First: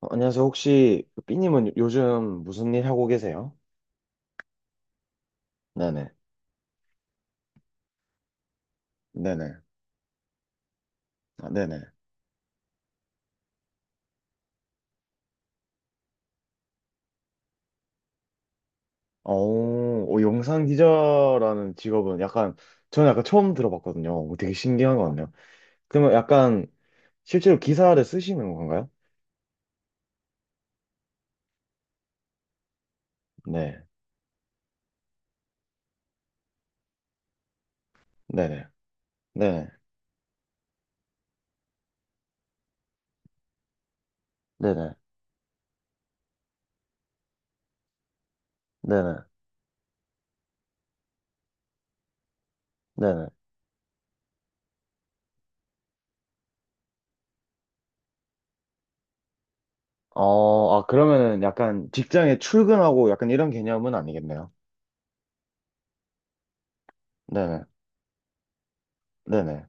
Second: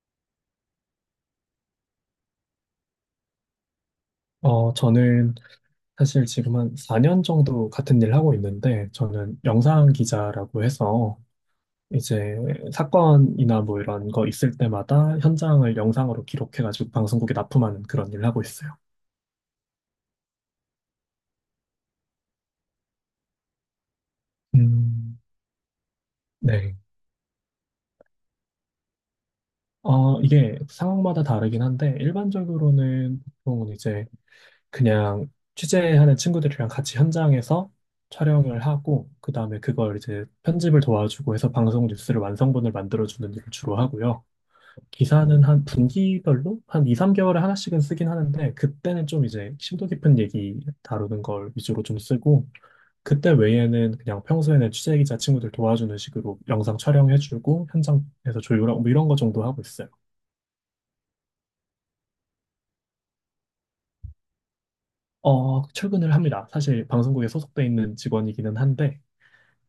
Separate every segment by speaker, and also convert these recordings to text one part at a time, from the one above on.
Speaker 1: 어, 안녕하세요. 혹시 그 삐님은 요즘 무슨 일 하고 계세요?
Speaker 2: 저는
Speaker 1: 네네.
Speaker 2: 사실 지금 한 4년 정도 같은 일 하고 있는데, 저는
Speaker 1: 네네.
Speaker 2: 영상 기자라고 해서
Speaker 1: 아, 네네.
Speaker 2: 이제 사건이나 뭐 이런 거 있을 때마다 현장을 영상으로 기록해가지고 방송국에 납품하는 그런 일을 하고 있어요.
Speaker 1: 오, 오, 영상 기자라는 직업은 약간 저는 약간 처음 들어봤거든요. 오, 되게 신기한 것
Speaker 2: 음,
Speaker 1: 같네요. 그러면 약간
Speaker 2: 네.
Speaker 1: 실제로 기사를 쓰시는 건가요?
Speaker 2: 이게 상황마다 다르긴 한데, 일반적으로는 보통은
Speaker 1: 네.
Speaker 2: 이제 그냥 취재하는 친구들이랑 같이 현장에서 촬영을
Speaker 1: 네네.
Speaker 2: 하고, 그 다음에
Speaker 1: 네네.
Speaker 2: 그걸 이제 편집을 도와주고 해서 방송 뉴스를 완성본을 만들어주는 일을 주로 하고요.
Speaker 1: 네네.
Speaker 2: 기사는 한 분기별로 한 2, 3개월에 하나씩은 쓰긴 하는데, 그때는 좀
Speaker 1: 네네.
Speaker 2: 이제 심도 깊은 얘기 다루는 걸 위주로 좀 쓰고,
Speaker 1: 네네.
Speaker 2: 그때 외에는 그냥 평소에는 취재 기자 친구들 도와주는 식으로 영상 촬영해주고 현장에서 조율하고 뭐 이런 거 정도 하고 있어요.
Speaker 1: 어, 아, 그러면은 약간 직장에 출근하고 약간 이런 개념은 아니겠네요.
Speaker 2: 출근을 합니다. 사실 방송국에
Speaker 1: 네네.
Speaker 2: 소속돼 있는 직원이기는 한데,
Speaker 1: 네네.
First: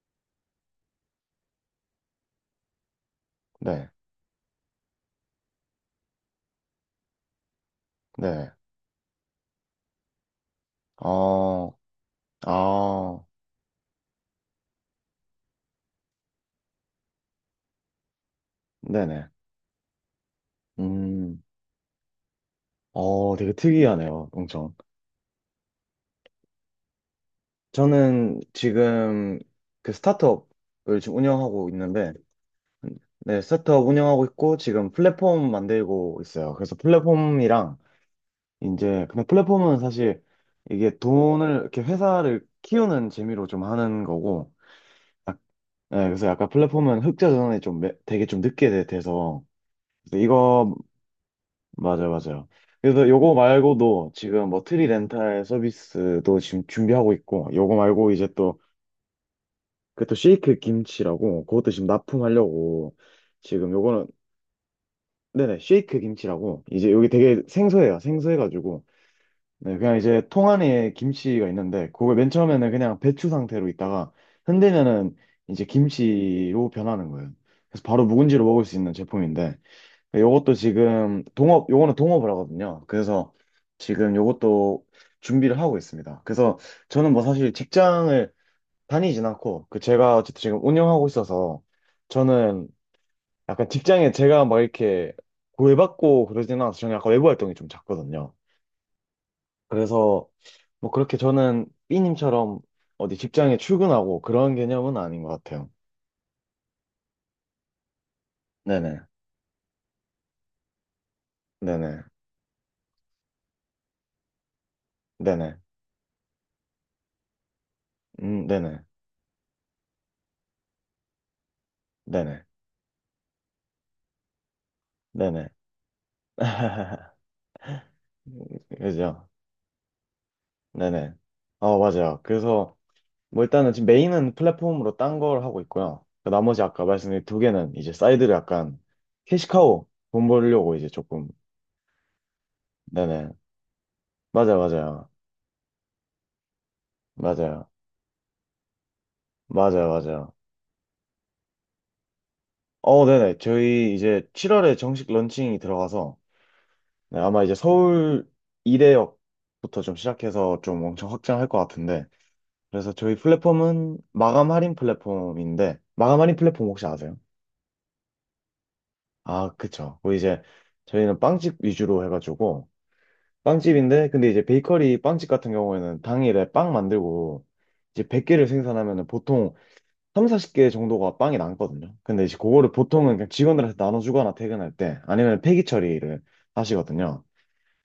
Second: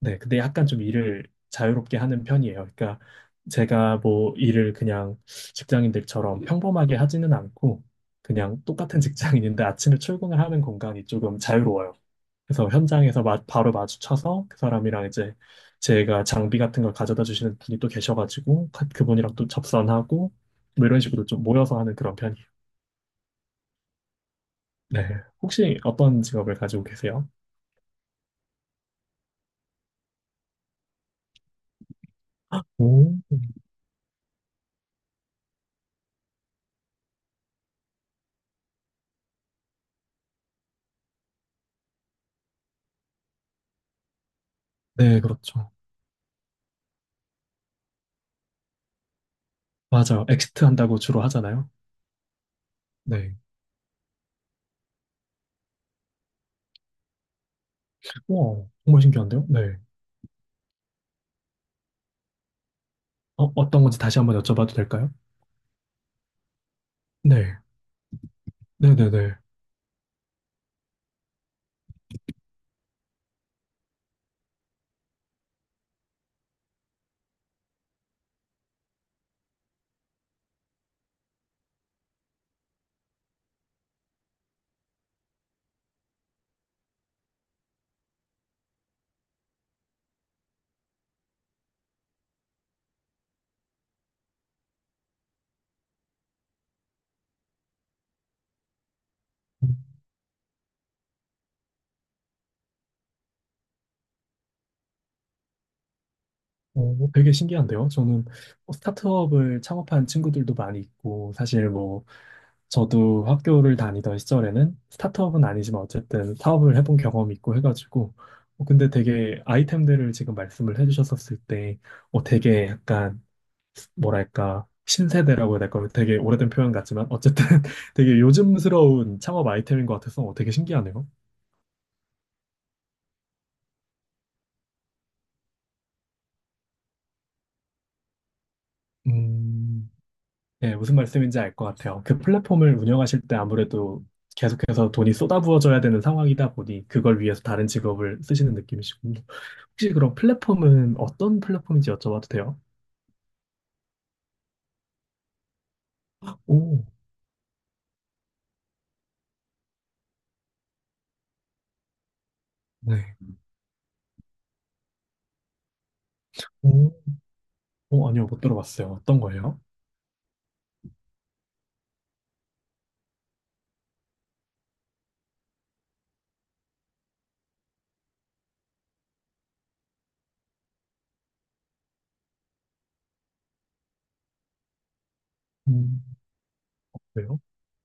Speaker 2: 네, 근데 약간 좀 일을 자유롭게 하는 편이에요. 그러니까
Speaker 1: 네.
Speaker 2: 제가 뭐 일을 그냥 직장인들처럼 평범하게 하지는 않고,
Speaker 1: 네.
Speaker 2: 그냥 똑같은 직장인인데 아침에 출근을 하는 공간이 조금
Speaker 1: 어,
Speaker 2: 자유로워요. 그래서 현장에서
Speaker 1: 아,
Speaker 2: 바로 마주쳐서 그 사람이랑 이제, 제가 장비 같은 걸 가져다 주시는 분이 또 계셔가지고
Speaker 1: 네네.
Speaker 2: 그분이랑 또 접선하고, 뭐 이런 식으로
Speaker 1: 음,
Speaker 2: 좀 모여서 하는 그런 편이에요.
Speaker 1: 어, 되게 특이하네요, 엄청.
Speaker 2: 네. 혹시 어떤 직업을 가지고 계세요?
Speaker 1: 저는 지금 그 스타트업을 지금 운영하고 있는데,
Speaker 2: 오.
Speaker 1: 네, 스타트업 운영하고 있고, 지금 플랫폼 만들고 있어요. 그래서 플랫폼이랑, 이제, 근데 플랫폼은 사실 이게 돈을, 이렇게 회사를 키우는 재미로 좀 하는 거고,
Speaker 2: 네,
Speaker 1: 아,
Speaker 2: 그렇죠.
Speaker 1: 네, 그래서 약간 플랫폼은 흑자 전환이 좀 되게 좀 늦게 돼서, 그래서
Speaker 2: 맞아요. 엑시트
Speaker 1: 이거
Speaker 2: 한다고 주로 하잖아요.
Speaker 1: 맞아요, 맞아요. 그래서 요거
Speaker 2: 네.
Speaker 1: 말고도 지금 뭐 트리 렌탈 서비스도 지금 준비하고 있고, 요거 말고 이제 또,
Speaker 2: 와, 정말 신기한데요? 네.
Speaker 1: 그 또 쉐이크 김치라고, 그것도 지금 납품하려고, 지금
Speaker 2: 어떤 건지
Speaker 1: 요거는,
Speaker 2: 다시 한번 여쭤봐도 될까요?
Speaker 1: 네네, 쉐이크 김치라고, 이제 여기 되게
Speaker 2: 네.
Speaker 1: 생소해요. 생소해가지고,
Speaker 2: 네네네.
Speaker 1: 네, 그냥 이제 통 안에 김치가 있는데, 그걸 맨 처음에는 그냥 배추 상태로 있다가, 흔들면은 이제 김치로 변하는 거예요. 그래서 바로 묵은지로 먹을 수 있는 제품인데, 요것도 지금 동업, 요거는 동업을 하거든요. 그래서 지금 요것도 준비를 하고 있습니다. 그래서 저는 뭐 사실 직장을 다니진 않고, 그 제가 어쨌든 지금 운영하고 있어서 저는 약간 직장에 제가 막 이렇게 구애받고 그러진 않아서 저는 약간 외부 활동이 좀 작거든요. 그래서 뭐 그렇게 저는 B님처럼 어디 직장에 출근하고 그런 개념은 아닌 것 같아요.
Speaker 2: 뭐 되게 신기한데요? 저는 뭐
Speaker 1: 네네.
Speaker 2: 스타트업을 창업한 친구들도 많이 있고, 사실
Speaker 1: 네네.
Speaker 2: 뭐, 저도 학교를 다니던 시절에는 스타트업은
Speaker 1: 네네.
Speaker 2: 아니지만 어쨌든 사업을 해본 경험이 있고 해가지고,
Speaker 1: 네네.
Speaker 2: 근데 되게 아이템들을 지금 말씀을 해주셨었을 때,
Speaker 1: 네네.
Speaker 2: 되게 약간, 뭐랄까,
Speaker 1: 네네.
Speaker 2: 신세대라고 해야 될까요? 되게 오래된 표현 같지만, 어쨌든 되게 요즘스러운
Speaker 1: 그죠?
Speaker 2: 창업 아이템인 것 같아서 되게 신기하네요.
Speaker 1: 네네. 어, 맞아요. 그래서 뭐 일단은 지금 메인은 플랫폼으로 딴 걸 하고 있고요. 그 나머지 아까 말씀드린 두 개는 이제 사이드를 약간 캐시카우
Speaker 2: 음,
Speaker 1: 돈
Speaker 2: 네,
Speaker 1: 벌려고 이제
Speaker 2: 무슨
Speaker 1: 조금.
Speaker 2: 말씀인지 알 것 같아요. 그 플랫폼을 운영하실
Speaker 1: 네네.
Speaker 2: 때 아무래도
Speaker 1: 맞아요,
Speaker 2: 계속해서
Speaker 1: 맞아요.
Speaker 2: 돈이 쏟아부어져야 되는 상황이다 보니, 그걸 위해서 다른
Speaker 1: 맞아요.
Speaker 2: 직업을 쓰시는 느낌이시군요.
Speaker 1: 맞아요,
Speaker 2: 혹시 그럼
Speaker 1: 맞아요.
Speaker 2: 플랫폼은 어떤 플랫폼인지 여쭤봐도 돼요?
Speaker 1: 어, 네네. 저희 이제 7월에 정식 런칭이 들어가서
Speaker 2: 오,
Speaker 1: 네, 아마 이제 서울 이대역부터 좀 시작해서 좀 엄청 확장할 것 같은데. 그래서
Speaker 2: 네.
Speaker 1: 저희 플랫폼은 마감 할인 플랫폼인데, 마감 할인 플랫폼 혹시
Speaker 2: 오,
Speaker 1: 아세요?
Speaker 2: 오, 아니요, 못 들어봤어요. 어떤
Speaker 1: 아,
Speaker 2: 거예요?
Speaker 1: 그쵸. 뭐 이제 저희는 빵집 위주로 해가지고 빵집인데 근데 이제 베이커리 빵집 같은 경우에는 당일에 빵 만들고 이제 100개를 생산하면은 보통 3, 40개 정도가 빵이 남거든요. 근데 이제 그거를 보통은 그냥 직원들한테 나눠주거나 퇴근할 때 아니면 폐기
Speaker 2: 음.
Speaker 1: 처리를 하시거든요.
Speaker 2: 왜요?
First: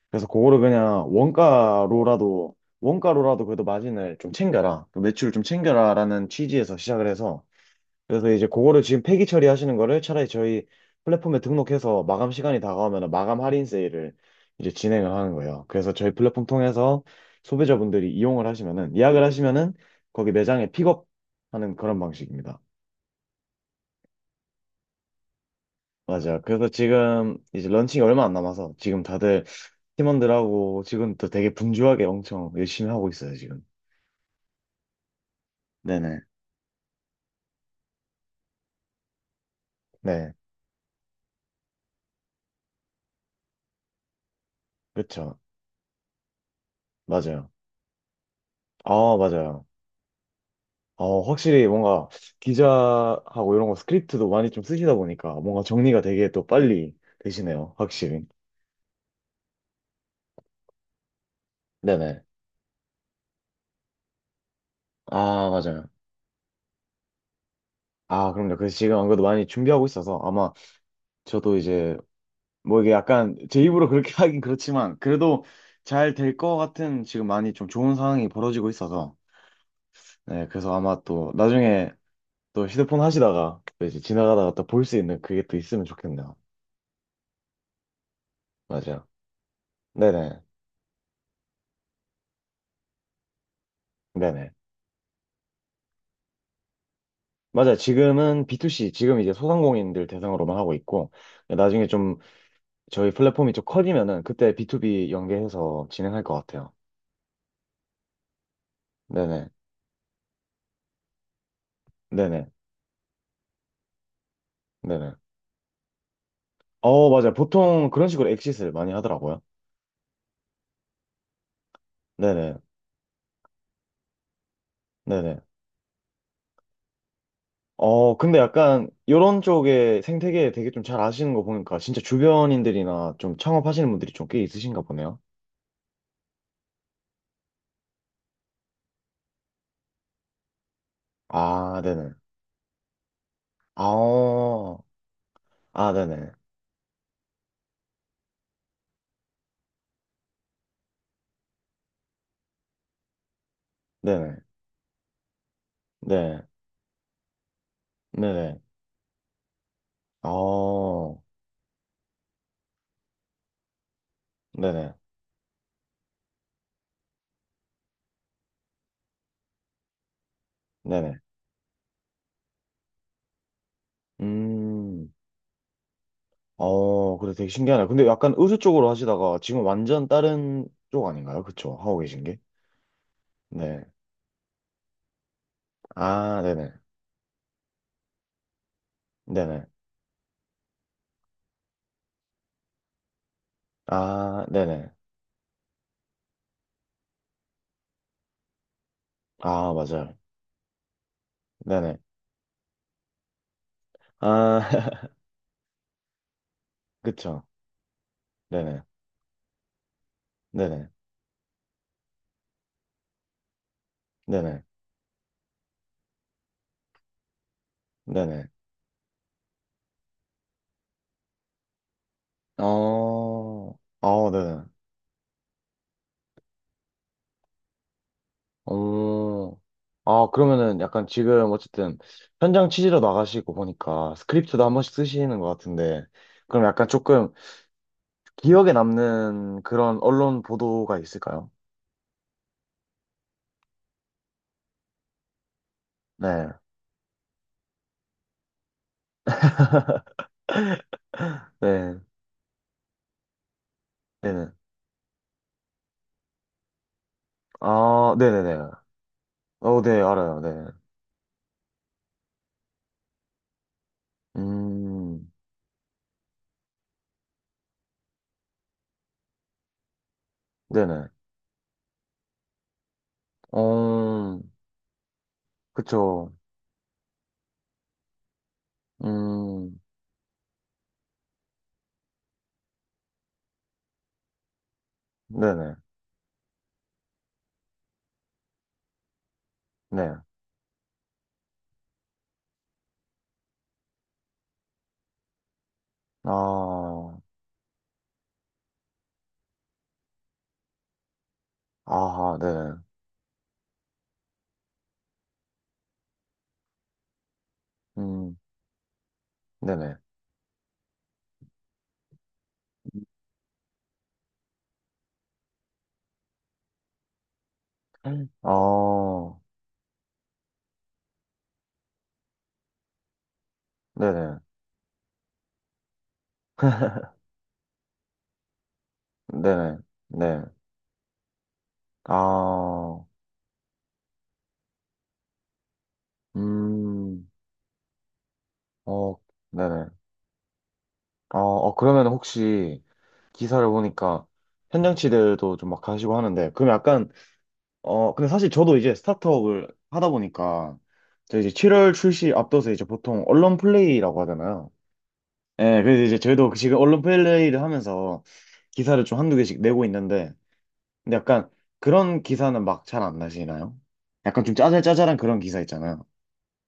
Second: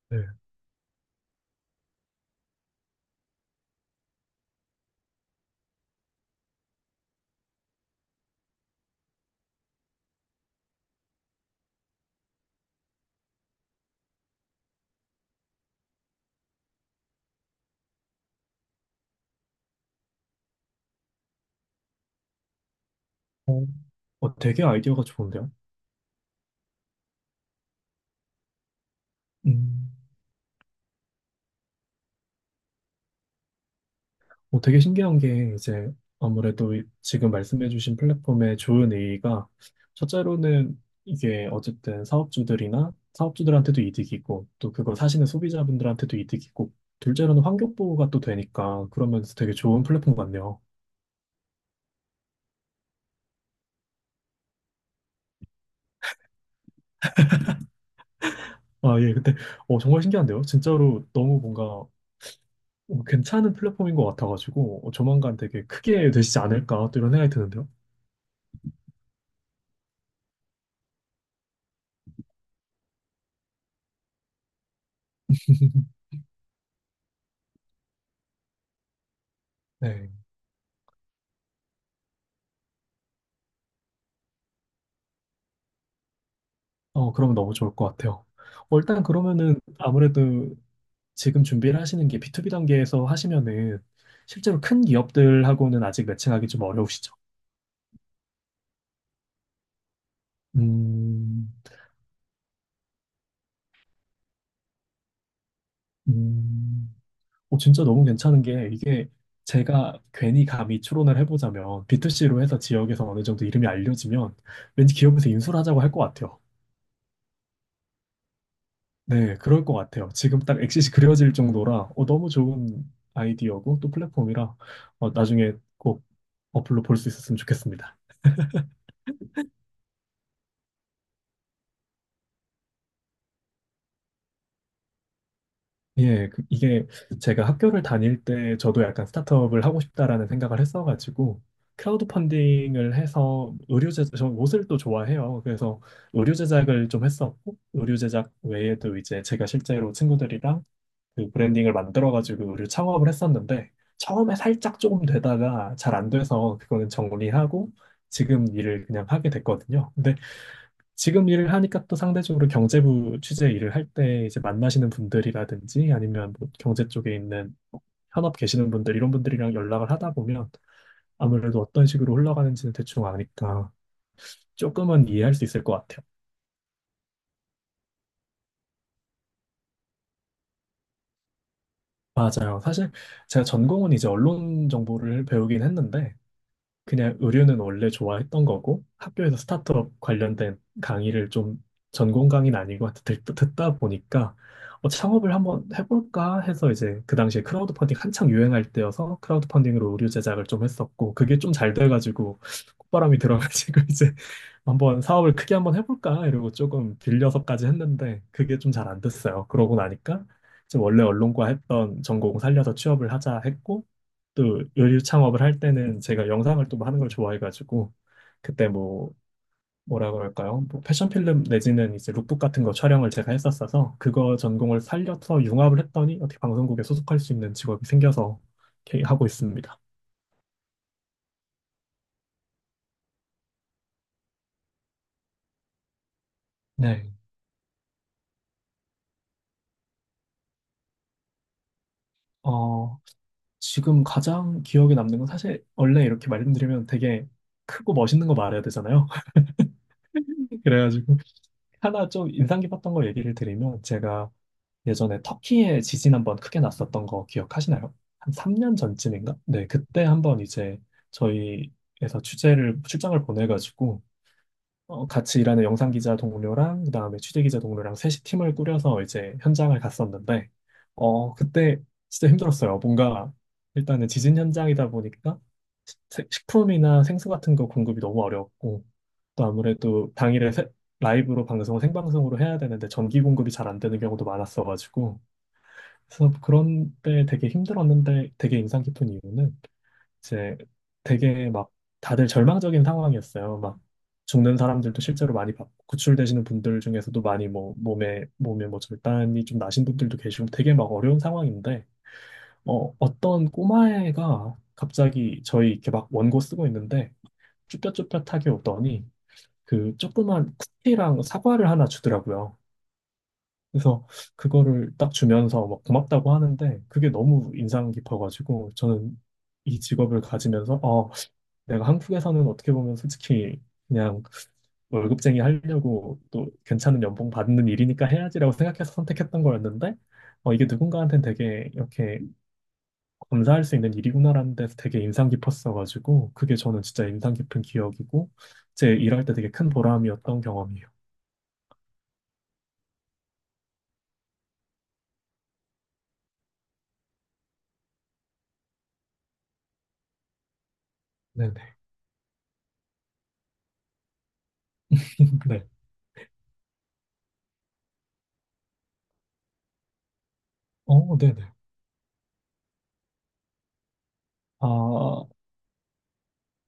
Speaker 2: 네.
Speaker 1: 그래서 그거를 그냥 원가로라도 그래도 마진을 좀 챙겨라. 그 매출을 좀 챙겨라라는 취지에서 시작을 해서 그래서 이제 그거를 지금 폐기 처리하시는 거를 차라리 저희 플랫폼에 등록해서 마감 시간이 다가오면 마감 할인 세일을 이제 진행을 하는 거예요. 그래서 저희 플랫폼 통해서 소비자분들이 이용을 하시면은 예약을 하시면은 거기 매장에 픽업하는 그런 방식입니다.
Speaker 2: 어, 되게 아이디어가 좋은데요?
Speaker 1: 맞아요. 그래서 지금 이제 런칭이 얼마 안 남아서 지금 다들
Speaker 2: 음.
Speaker 1: 팀원들하고 지금 또 되게 분주하게 엄청 열심히 하고 있어요, 지금.
Speaker 2: 되게 신기한 게 이제,
Speaker 1: 네네.
Speaker 2: 아무래도 지금 말씀해주신 플랫폼의 좋은 의의가,
Speaker 1: 네.
Speaker 2: 첫째로는 이게 어쨌든 사업주들이나 사업주들한테도 이득이고 또 그걸 사시는
Speaker 1: 그렇죠.
Speaker 2: 소비자분들한테도 이득이고, 둘째로는
Speaker 1: 맞아요.
Speaker 2: 환경 보호가 또 되니까,
Speaker 1: 아,
Speaker 2: 그러면서 되게
Speaker 1: 맞아요.
Speaker 2: 좋은 플랫폼 같네요.
Speaker 1: 어, 확실히 뭔가 기자하고 이런 거 스크립트도 많이 좀 쓰시다 보니까 뭔가 정리가 되게 또 빨리 되시네요. 확실히.
Speaker 2: 아, 예. 근데 정말 신기한데요? 진짜로 너무 뭔가
Speaker 1: 네네.
Speaker 2: 괜찮은 플랫폼인 것 같아가지고, 조만간
Speaker 1: 아,
Speaker 2: 되게
Speaker 1: 맞아요.
Speaker 2: 크게 되시지 않을까 또 이런 생각이 드는데요.
Speaker 1: 아, 그럼요. 그래서 지금 안 그래도 많이 준비하고 있어서 아마 저도 이제 뭐 이게 약간 제 입으로 그렇게 하긴 그렇지만 그래도 잘 될 것 같은 지금 많이 좀 좋은 상황이 벌어지고 있어서
Speaker 2: 네.
Speaker 1: 네, 그래서 아마 또 나중에 또 휴대폰 하시다가 또 이제 지나가다가 또 볼 수 있는 그게 또 있으면 좋겠네요.
Speaker 2: 그러면 너무 좋을 것 같아요. 일단
Speaker 1: 맞아요.
Speaker 2: 그러면은
Speaker 1: 네네.
Speaker 2: 아무래도 지금 준비를 하시는 게 B2B 단계에서 하시면은
Speaker 1: 네네.
Speaker 2: 실제로 큰 기업들하고는 아직 매칭하기 좀 어려우시죠?
Speaker 1: 맞아. 지금은 B2C, 지금 이제 소상공인들 대상으로만 하고 있고,
Speaker 2: 음,
Speaker 1: 나중에 좀 저희 플랫폼이 좀 커지면은 그때 B2B 연계해서 진행할 것 같아요.
Speaker 2: 음. 진짜 너무 괜찮은 게 이게,
Speaker 1: 네네.
Speaker 2: 제가 괜히 감히 추론을 해보자면 B2C로
Speaker 1: 네네.
Speaker 2: 해서 지역에서 어느 정도 이름이 알려지면 왠지
Speaker 1: 네네.
Speaker 2: 기업에서 인수를 하자고 할 것 같아요.
Speaker 1: 어, 맞아요. 보통 그런 식으로 엑싯을 많이
Speaker 2: 네,
Speaker 1: 하더라고요.
Speaker 2: 그럴 것 같아요. 지금 딱 엑싯이 그려질 정도라 너무
Speaker 1: 네네.
Speaker 2: 좋은 아이디어고 또 플랫폼이라,
Speaker 1: 네네.
Speaker 2: 나중에 꼭 어플로 볼 수 있었으면 좋겠습니다.
Speaker 1: 어, 근데 약간 이런 쪽의 생태계 되게 좀 잘 아시는 거 보니까 진짜 주변인들이나 좀 창업하시는 분들이 좀 꽤 있으신가 보네요.
Speaker 2: 예, 이게, 제가 학교를 다닐 때 저도 약간 스타트업을 하고 싶다라는 생각을 했어가지고
Speaker 1: 아,
Speaker 2: 크라우드
Speaker 1: 네네.
Speaker 2: 펀딩을 해서
Speaker 1: 아,
Speaker 2: 의류 제작, 저 옷을 또
Speaker 1: 어.
Speaker 2: 좋아해요. 그래서
Speaker 1: 아, 네네.
Speaker 2: 의류 제작을 좀 했었고, 의류 제작 외에도 이제 제가 실제로 친구들이랑 그 브랜딩을 만들어가지고 의류 창업을 했었는데,
Speaker 1: 네네.
Speaker 2: 처음에 살짝 조금 되다가 잘 안
Speaker 1: 네.
Speaker 2: 돼서 그거는 정리하고 지금
Speaker 1: 네네.
Speaker 2: 일을 그냥 하게 됐거든요. 근데
Speaker 1: 어.
Speaker 2: 지금 일을 하니까 또 상대적으로 경제부 취재 일을 할 때 이제 만나시는
Speaker 1: 네네.
Speaker 2: 분들이라든지, 아니면 뭐 경제 쪽에 있는 현업 계시는 분들 이런 분들이랑 연락을 하다 보면,
Speaker 1: 네네.
Speaker 2: 아무래도 어떤 식으로 흘러가는지는 대충 아니까 조금은
Speaker 1: 음,
Speaker 2: 이해할 수 있을 것 같아요.
Speaker 1: 어, 그래 되게 신기하네. 근데 약간 의류 쪽으로 하시다가 지금 완전 다른 쪽 아닌가요? 그쵸? 하고 계신 게?
Speaker 2: 맞아요. 사실 제가
Speaker 1: 네.
Speaker 2: 전공은 이제 언론 정보를 배우긴 했는데,
Speaker 1: 아, 네네.
Speaker 2: 그냥 의류는 원래 좋아했던 거고, 학교에서
Speaker 1: 네네.
Speaker 2: 스타트업 관련된 강의를 좀, 전공 강의는 아니고 하여튼 듣다 보니까
Speaker 1: 아, 네네.
Speaker 2: 창업을 한번 해볼까 해서 이제, 그 당시에 크라우드 펀딩 한창 유행할 때여서 크라우드
Speaker 1: 아,
Speaker 2: 펀딩으로 의류
Speaker 1: 맞아요.
Speaker 2: 제작을 좀 했었고, 그게 좀 잘
Speaker 1: 네네.
Speaker 2: 돼가지고 콧바람이 들어가지고 이제 한번
Speaker 1: 아,
Speaker 2: 사업을 크게 한번 해볼까 이러고 조금
Speaker 1: 그쵸.
Speaker 2: 빌려서까지 했는데, 그게 좀
Speaker 1: 네네.
Speaker 2: 잘 안 됐어요. 그러고 나니까 이제
Speaker 1: 네네.
Speaker 2: 원래 언론과 했던 전공 살려서 취업을 하자 했고,
Speaker 1: 네네.
Speaker 2: 또 요리 창업을 할 때는 제가 영상을 또 하는 걸 좋아해가지고,
Speaker 1: 네네.
Speaker 2: 그때 뭐, 뭐라고 할까요? 뭐 패션 필름 내지는 이제 룩북 같은 거 촬영을 제가
Speaker 1: 어,
Speaker 2: 했었어서,
Speaker 1: 아,
Speaker 2: 그거
Speaker 1: 네네.
Speaker 2: 전공을 살려서 융합을 했더니 어떻게 방송국에 소속할 수 있는 직업이 생겨서 이렇게 하고
Speaker 1: 어,
Speaker 2: 있습니다.
Speaker 1: 아, 그러면은 약간 지금 어쨌든 현장 취재로 나가시고 보니까 스크립트도 한 번씩 쓰시는 것 같은데 그럼 약간
Speaker 2: 네.
Speaker 1: 조금 기억에 남는 그런 언론 보도가 있을까요?
Speaker 2: 어, 지금 가장 기억에 남는 건, 사실 원래 이렇게
Speaker 1: 네,
Speaker 2: 말씀드리면 되게 크고 멋있는 거 말해야 되잖아요. 그래가지고
Speaker 1: 네,
Speaker 2: 하나 좀 인상 깊었던 거 얘기를 드리면, 제가
Speaker 1: 네네.
Speaker 2: 예전에 터키에 지진 한번 크게 났었던 거 기억하시나요?
Speaker 1: 아,
Speaker 2: 한
Speaker 1: 네네네.
Speaker 2: 3년 전쯤인가? 네,
Speaker 1: 어, 네,
Speaker 2: 그때
Speaker 1: 알아요,
Speaker 2: 한번
Speaker 1: 네.
Speaker 2: 이제 저희에서 취재를 출장을 보내가지고,
Speaker 1: 음,
Speaker 2: 같이 일하는 영상 기자 동료랑 그다음에 취재 기자 동료랑 셋이 팀을 꾸려서 이제 현장을 갔었는데,
Speaker 1: 네네.
Speaker 2: 그때 진짜 힘들었어요. 뭔가 일단은 지진
Speaker 1: 어,
Speaker 2: 현장이다 보니까
Speaker 1: 그쵸.
Speaker 2: 식품이나 생수 같은 거 공급이 너무 어려웠고, 또
Speaker 1: 음,
Speaker 2: 아무래도 당일에 라이브로 방송 생방송으로 해야 되는데 전기 공급이 잘 안 되는 경우도 많았어가지고,
Speaker 1: 네네,
Speaker 2: 그래서 그런 때 되게 힘들었는데, 되게 인상 깊은 이유는
Speaker 1: 네.
Speaker 2: 이제, 되게 막 다들 절망적인 상황이었어요. 막 죽는 사람들도 실제로 많이 봤고, 구출되시는 분들
Speaker 1: 아,
Speaker 2: 중에서도 많이 뭐 몸에 뭐 절단이 좀 나신 분들도 계시고, 되게 막 어려운 상황인데,
Speaker 1: 아하, 네네.
Speaker 2: 어떤 꼬마애가 갑자기 저희 이렇게 막 원고 쓰고 있는데
Speaker 1: 음,
Speaker 2: 쭈뼛쭈뼛하게 오더니
Speaker 1: 네네.
Speaker 2: 그 조그만 쿠키랑 사과를 하나 주더라고요. 그래서 그거를 딱 주면서 막 고맙다고 하는데, 그게 너무 인상
Speaker 1: 아,
Speaker 2: 깊어가지고 저는 이 직업을 가지면서 내가 한국에서는 어떻게 보면 솔직히 그냥
Speaker 1: 네네.
Speaker 2: 월급쟁이 하려고, 또 괜찮은 연봉 받는 일이니까 해야지라고 생각해서 선택했던
Speaker 1: 네네,
Speaker 2: 거였는데,
Speaker 1: 네.
Speaker 2: 이게 누군가한테는 되게 이렇게
Speaker 1: 아,
Speaker 2: 감사할 수 있는 일이구나라는 데서 되게 인상 깊었어가지고, 그게 저는 진짜
Speaker 1: 음,
Speaker 2: 인상 깊은 기억이고 제
Speaker 1: 어,
Speaker 2: 일할 때 되게 큰
Speaker 1: 네네.
Speaker 2: 보람이었던 경험이에요.
Speaker 1: 어, 어, 그러면 혹시 기사를 보니까 현장치들도 좀 막 가시고 하는데, 그럼 약간, 어, 근데 사실 저도 이제 스타트업을 하다 보니까, 저 이제
Speaker 2: 네네.
Speaker 1: 7월 출시 앞둬서 이제 보통 언론 플레이라고 하잖아요.
Speaker 2: 네.
Speaker 1: 예, 그래서 이제 저희도 지금 언론 플레이를 하면서 기사를 좀 한두 개씩 내고 있는데, 근데
Speaker 2: 어,
Speaker 1: 약간
Speaker 2: 네네.
Speaker 1: 그런 기사는 막 잘 안 나시나요? 약간 좀 짜잘짜잘한
Speaker 2: 아,
Speaker 1: 그런 기사 있잖아요.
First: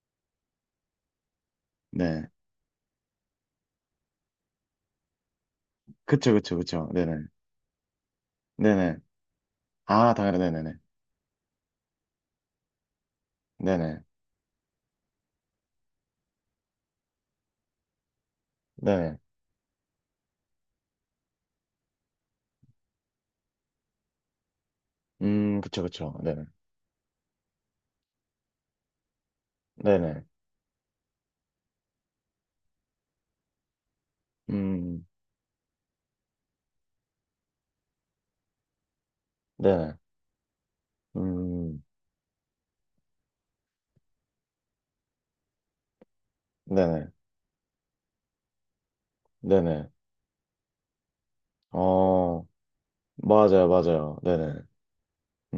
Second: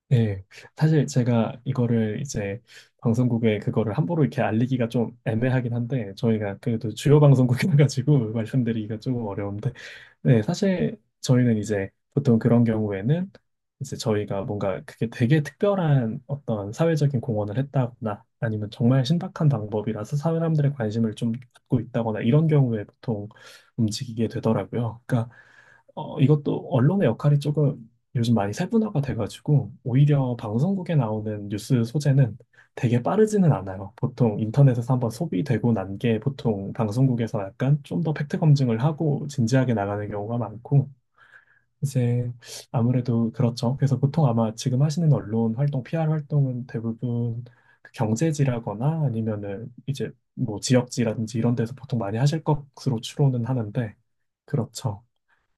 Speaker 2: 네, 사실 제가 이거를
Speaker 1: 네.
Speaker 2: 이제 방송국에 그거를 함부로 이렇게 알리기가 좀 애매하긴 한데,
Speaker 1: 그쵸, 그쵸,
Speaker 2: 저희가
Speaker 1: 그쵸.
Speaker 2: 그래도 주요
Speaker 1: 네네.
Speaker 2: 방송국이라 가지고
Speaker 1: 네네.
Speaker 2: 말씀드리기가 조금 어려운데,
Speaker 1: 아, 당연히
Speaker 2: 네,
Speaker 1: 네네네.
Speaker 2: 사실 저희는 이제 보통 그런 경우에는, 이제
Speaker 1: 네네.
Speaker 2: 저희가 뭔가 그게 되게 특별한 어떤 사회적인 공헌을 했다거나, 아니면 정말
Speaker 1: 네네.
Speaker 2: 신박한 방법이라서 사회 사람들의 관심을 좀 받고 있다거나 이런 경우에 보통 움직이게 되더라고요. 그러니까
Speaker 1: 그쵸, 그쵸. 네네.
Speaker 2: 이것도 언론의 역할이 조금 요즘 많이 세분화가 돼가지고,
Speaker 1: 네네.
Speaker 2: 오히려 방송국에 나오는 뉴스 소재는 되게 빠르지는 않아요. 보통 인터넷에서
Speaker 1: 음,
Speaker 2: 한번 소비되고 난 게 보통 방송국에서 약간 좀 더 팩트 검증을 하고 진지하게
Speaker 1: 네네.
Speaker 2: 나가는 경우가 많고,
Speaker 1: 음,
Speaker 2: 이제 아무래도 그렇죠. 그래서 보통 아마 지금 하시는 언론 활동, PR 활동은
Speaker 1: 네네.
Speaker 2: 대부분 그 경제지라거나 아니면은
Speaker 1: 네네.
Speaker 2: 이제 뭐 지역지라든지 이런 데서 보통 많이 하실
Speaker 1: 어,
Speaker 2: 것으로 추론은
Speaker 1: 맞아요,
Speaker 2: 하는데,
Speaker 1: 맞아요. 네네.
Speaker 2: 그렇죠.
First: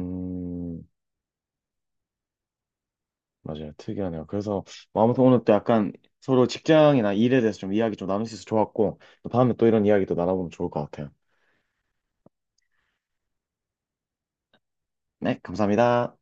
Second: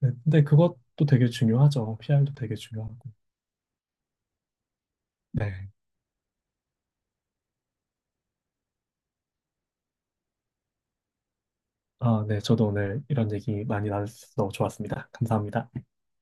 Speaker 2: 네, 근데 그것도 되게 중요하죠. PR도 되게 중요하고.
Speaker 1: 맞아요. 특이하네요. 그래서, 뭐 아무튼 오늘 또
Speaker 2: 네.
Speaker 1: 약간 서로 직장이나 일에 대해서 좀 이야기 좀 나눌 수 있어서 좋았고, 또 다음에 또 이런 이야기도 나눠보면 좋을 것 같아요.
Speaker 2: 아, 네. 저도 오늘 이런 얘기 많이 나눠서 좋았습니다.
Speaker 1: 네,
Speaker 2: 감사합니다.
Speaker 1: 감사합니다.